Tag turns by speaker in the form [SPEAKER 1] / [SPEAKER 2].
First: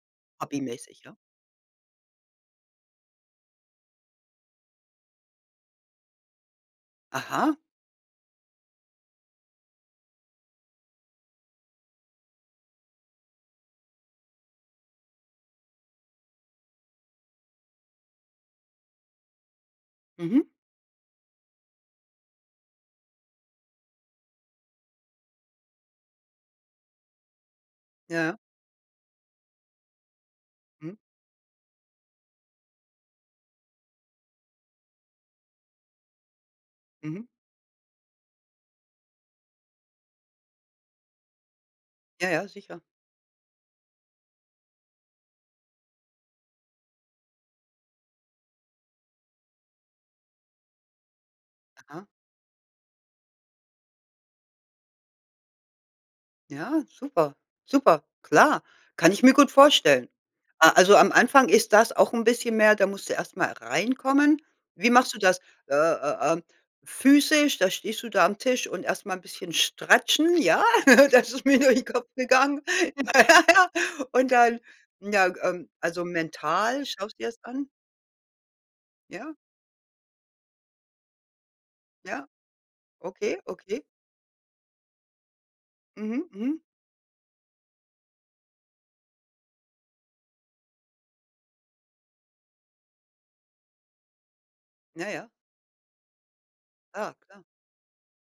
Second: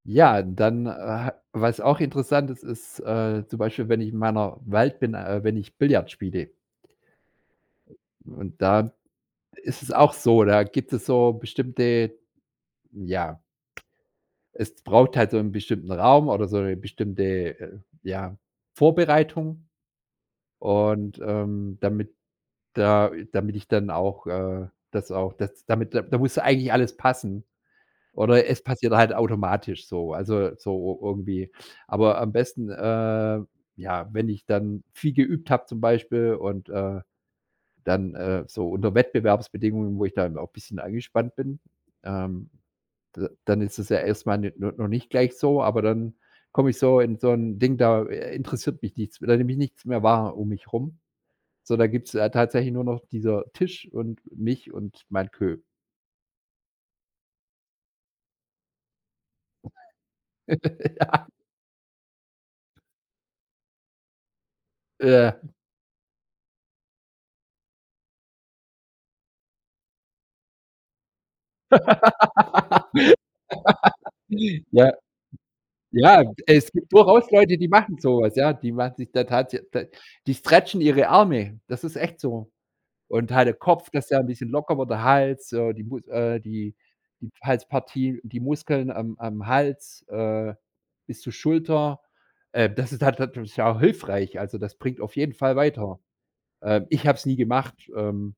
[SPEAKER 1] Ja, dann,
[SPEAKER 2] Hobbymäßig, ja?
[SPEAKER 1] ha was auch interessant ist, ist, äh, zum Beispiel, wenn ich in meiner Welt bin äh, wenn ich Billard spiele.
[SPEAKER 2] Aha.
[SPEAKER 1] Und da ist es auch so, da gibt es so bestimmte, hm, ja Es braucht halt so 'n bestimmten Raum oder so 'ne bestimmte äh, ja, Vorbereitung.
[SPEAKER 2] Mhm.
[SPEAKER 1] Und, ähm, damit da damit ich dann auch äh, das auch das damit da muss eigentlich alles passen.
[SPEAKER 2] Ja.
[SPEAKER 1] Oder es passiert halt automatisch so also
[SPEAKER 2] Hm.
[SPEAKER 1] so irgendwie. Aber am besten, äh ja, wenn ich dann viel geübt habe zum Beispiel und, äh
[SPEAKER 2] Mhm.
[SPEAKER 1] dann, äh, so unter Wettbewerbsbedingungen, wo ich dann auch 'n bisschen angespannt bin,
[SPEAKER 2] Ja, ja
[SPEAKER 1] ähm,
[SPEAKER 2] sicher.
[SPEAKER 1] d dann ist es ja erst mal ne no noch nicht gleich so, aber dann komme ich so in so 'n Ding, da äh, interessiert mich nichts da nehme ich nichts mehr wahr um mich rum. So, da gibt
[SPEAKER 2] Aha.
[SPEAKER 1] es tatsächlich nur noch dieser Tisch und mich und mein Kö.
[SPEAKER 2] Ja, super, super, klar. Kann ich mir gut vorstellen. Ah also am Anfang ist das auch 'n bisschen mehr da musst du erst mal reinkommen. Wie machst du
[SPEAKER 1] Ja.
[SPEAKER 2] das? Äh äh, ähm, physisch, da stehst du da am Tisch und erst mal 'n bisschen stratchen, ja? Das ist mir durch den Kopf gegangen. Naja, ja. Und dann,
[SPEAKER 1] Ja.
[SPEAKER 2] n ja, ähm also
[SPEAKER 1] Ja, es
[SPEAKER 2] mental,
[SPEAKER 1] gibt
[SPEAKER 2] schaust dir
[SPEAKER 1] durchaus
[SPEAKER 2] das
[SPEAKER 1] Leute, die
[SPEAKER 2] an.
[SPEAKER 1] machen so was, ja? Die machen sich da
[SPEAKER 2] Ja.
[SPEAKER 1] tatsä d die stretchen ihre Arme. Das ist echt
[SPEAKER 2] Ja.
[SPEAKER 1] so. Und
[SPEAKER 2] Okay,
[SPEAKER 1] halt der
[SPEAKER 2] okay.
[SPEAKER 1] Kopf, das der 'n bisschen locker wird, der Hals, so, die Mus
[SPEAKER 2] Mhm,
[SPEAKER 1] äh,
[SPEAKER 2] mhm.
[SPEAKER 1] die die Halspartie, die Muskeln am am Hals, äh, bis zur Schulter, äh, das ist halt natürlich sau hilfreich, also das bringt
[SPEAKER 2] Na
[SPEAKER 1] auf
[SPEAKER 2] ja.
[SPEAKER 1] jeden Fall weiter. Ähm, ich
[SPEAKER 2] Klar,
[SPEAKER 1] habe es nie
[SPEAKER 2] klar.
[SPEAKER 1] gemacht, ähm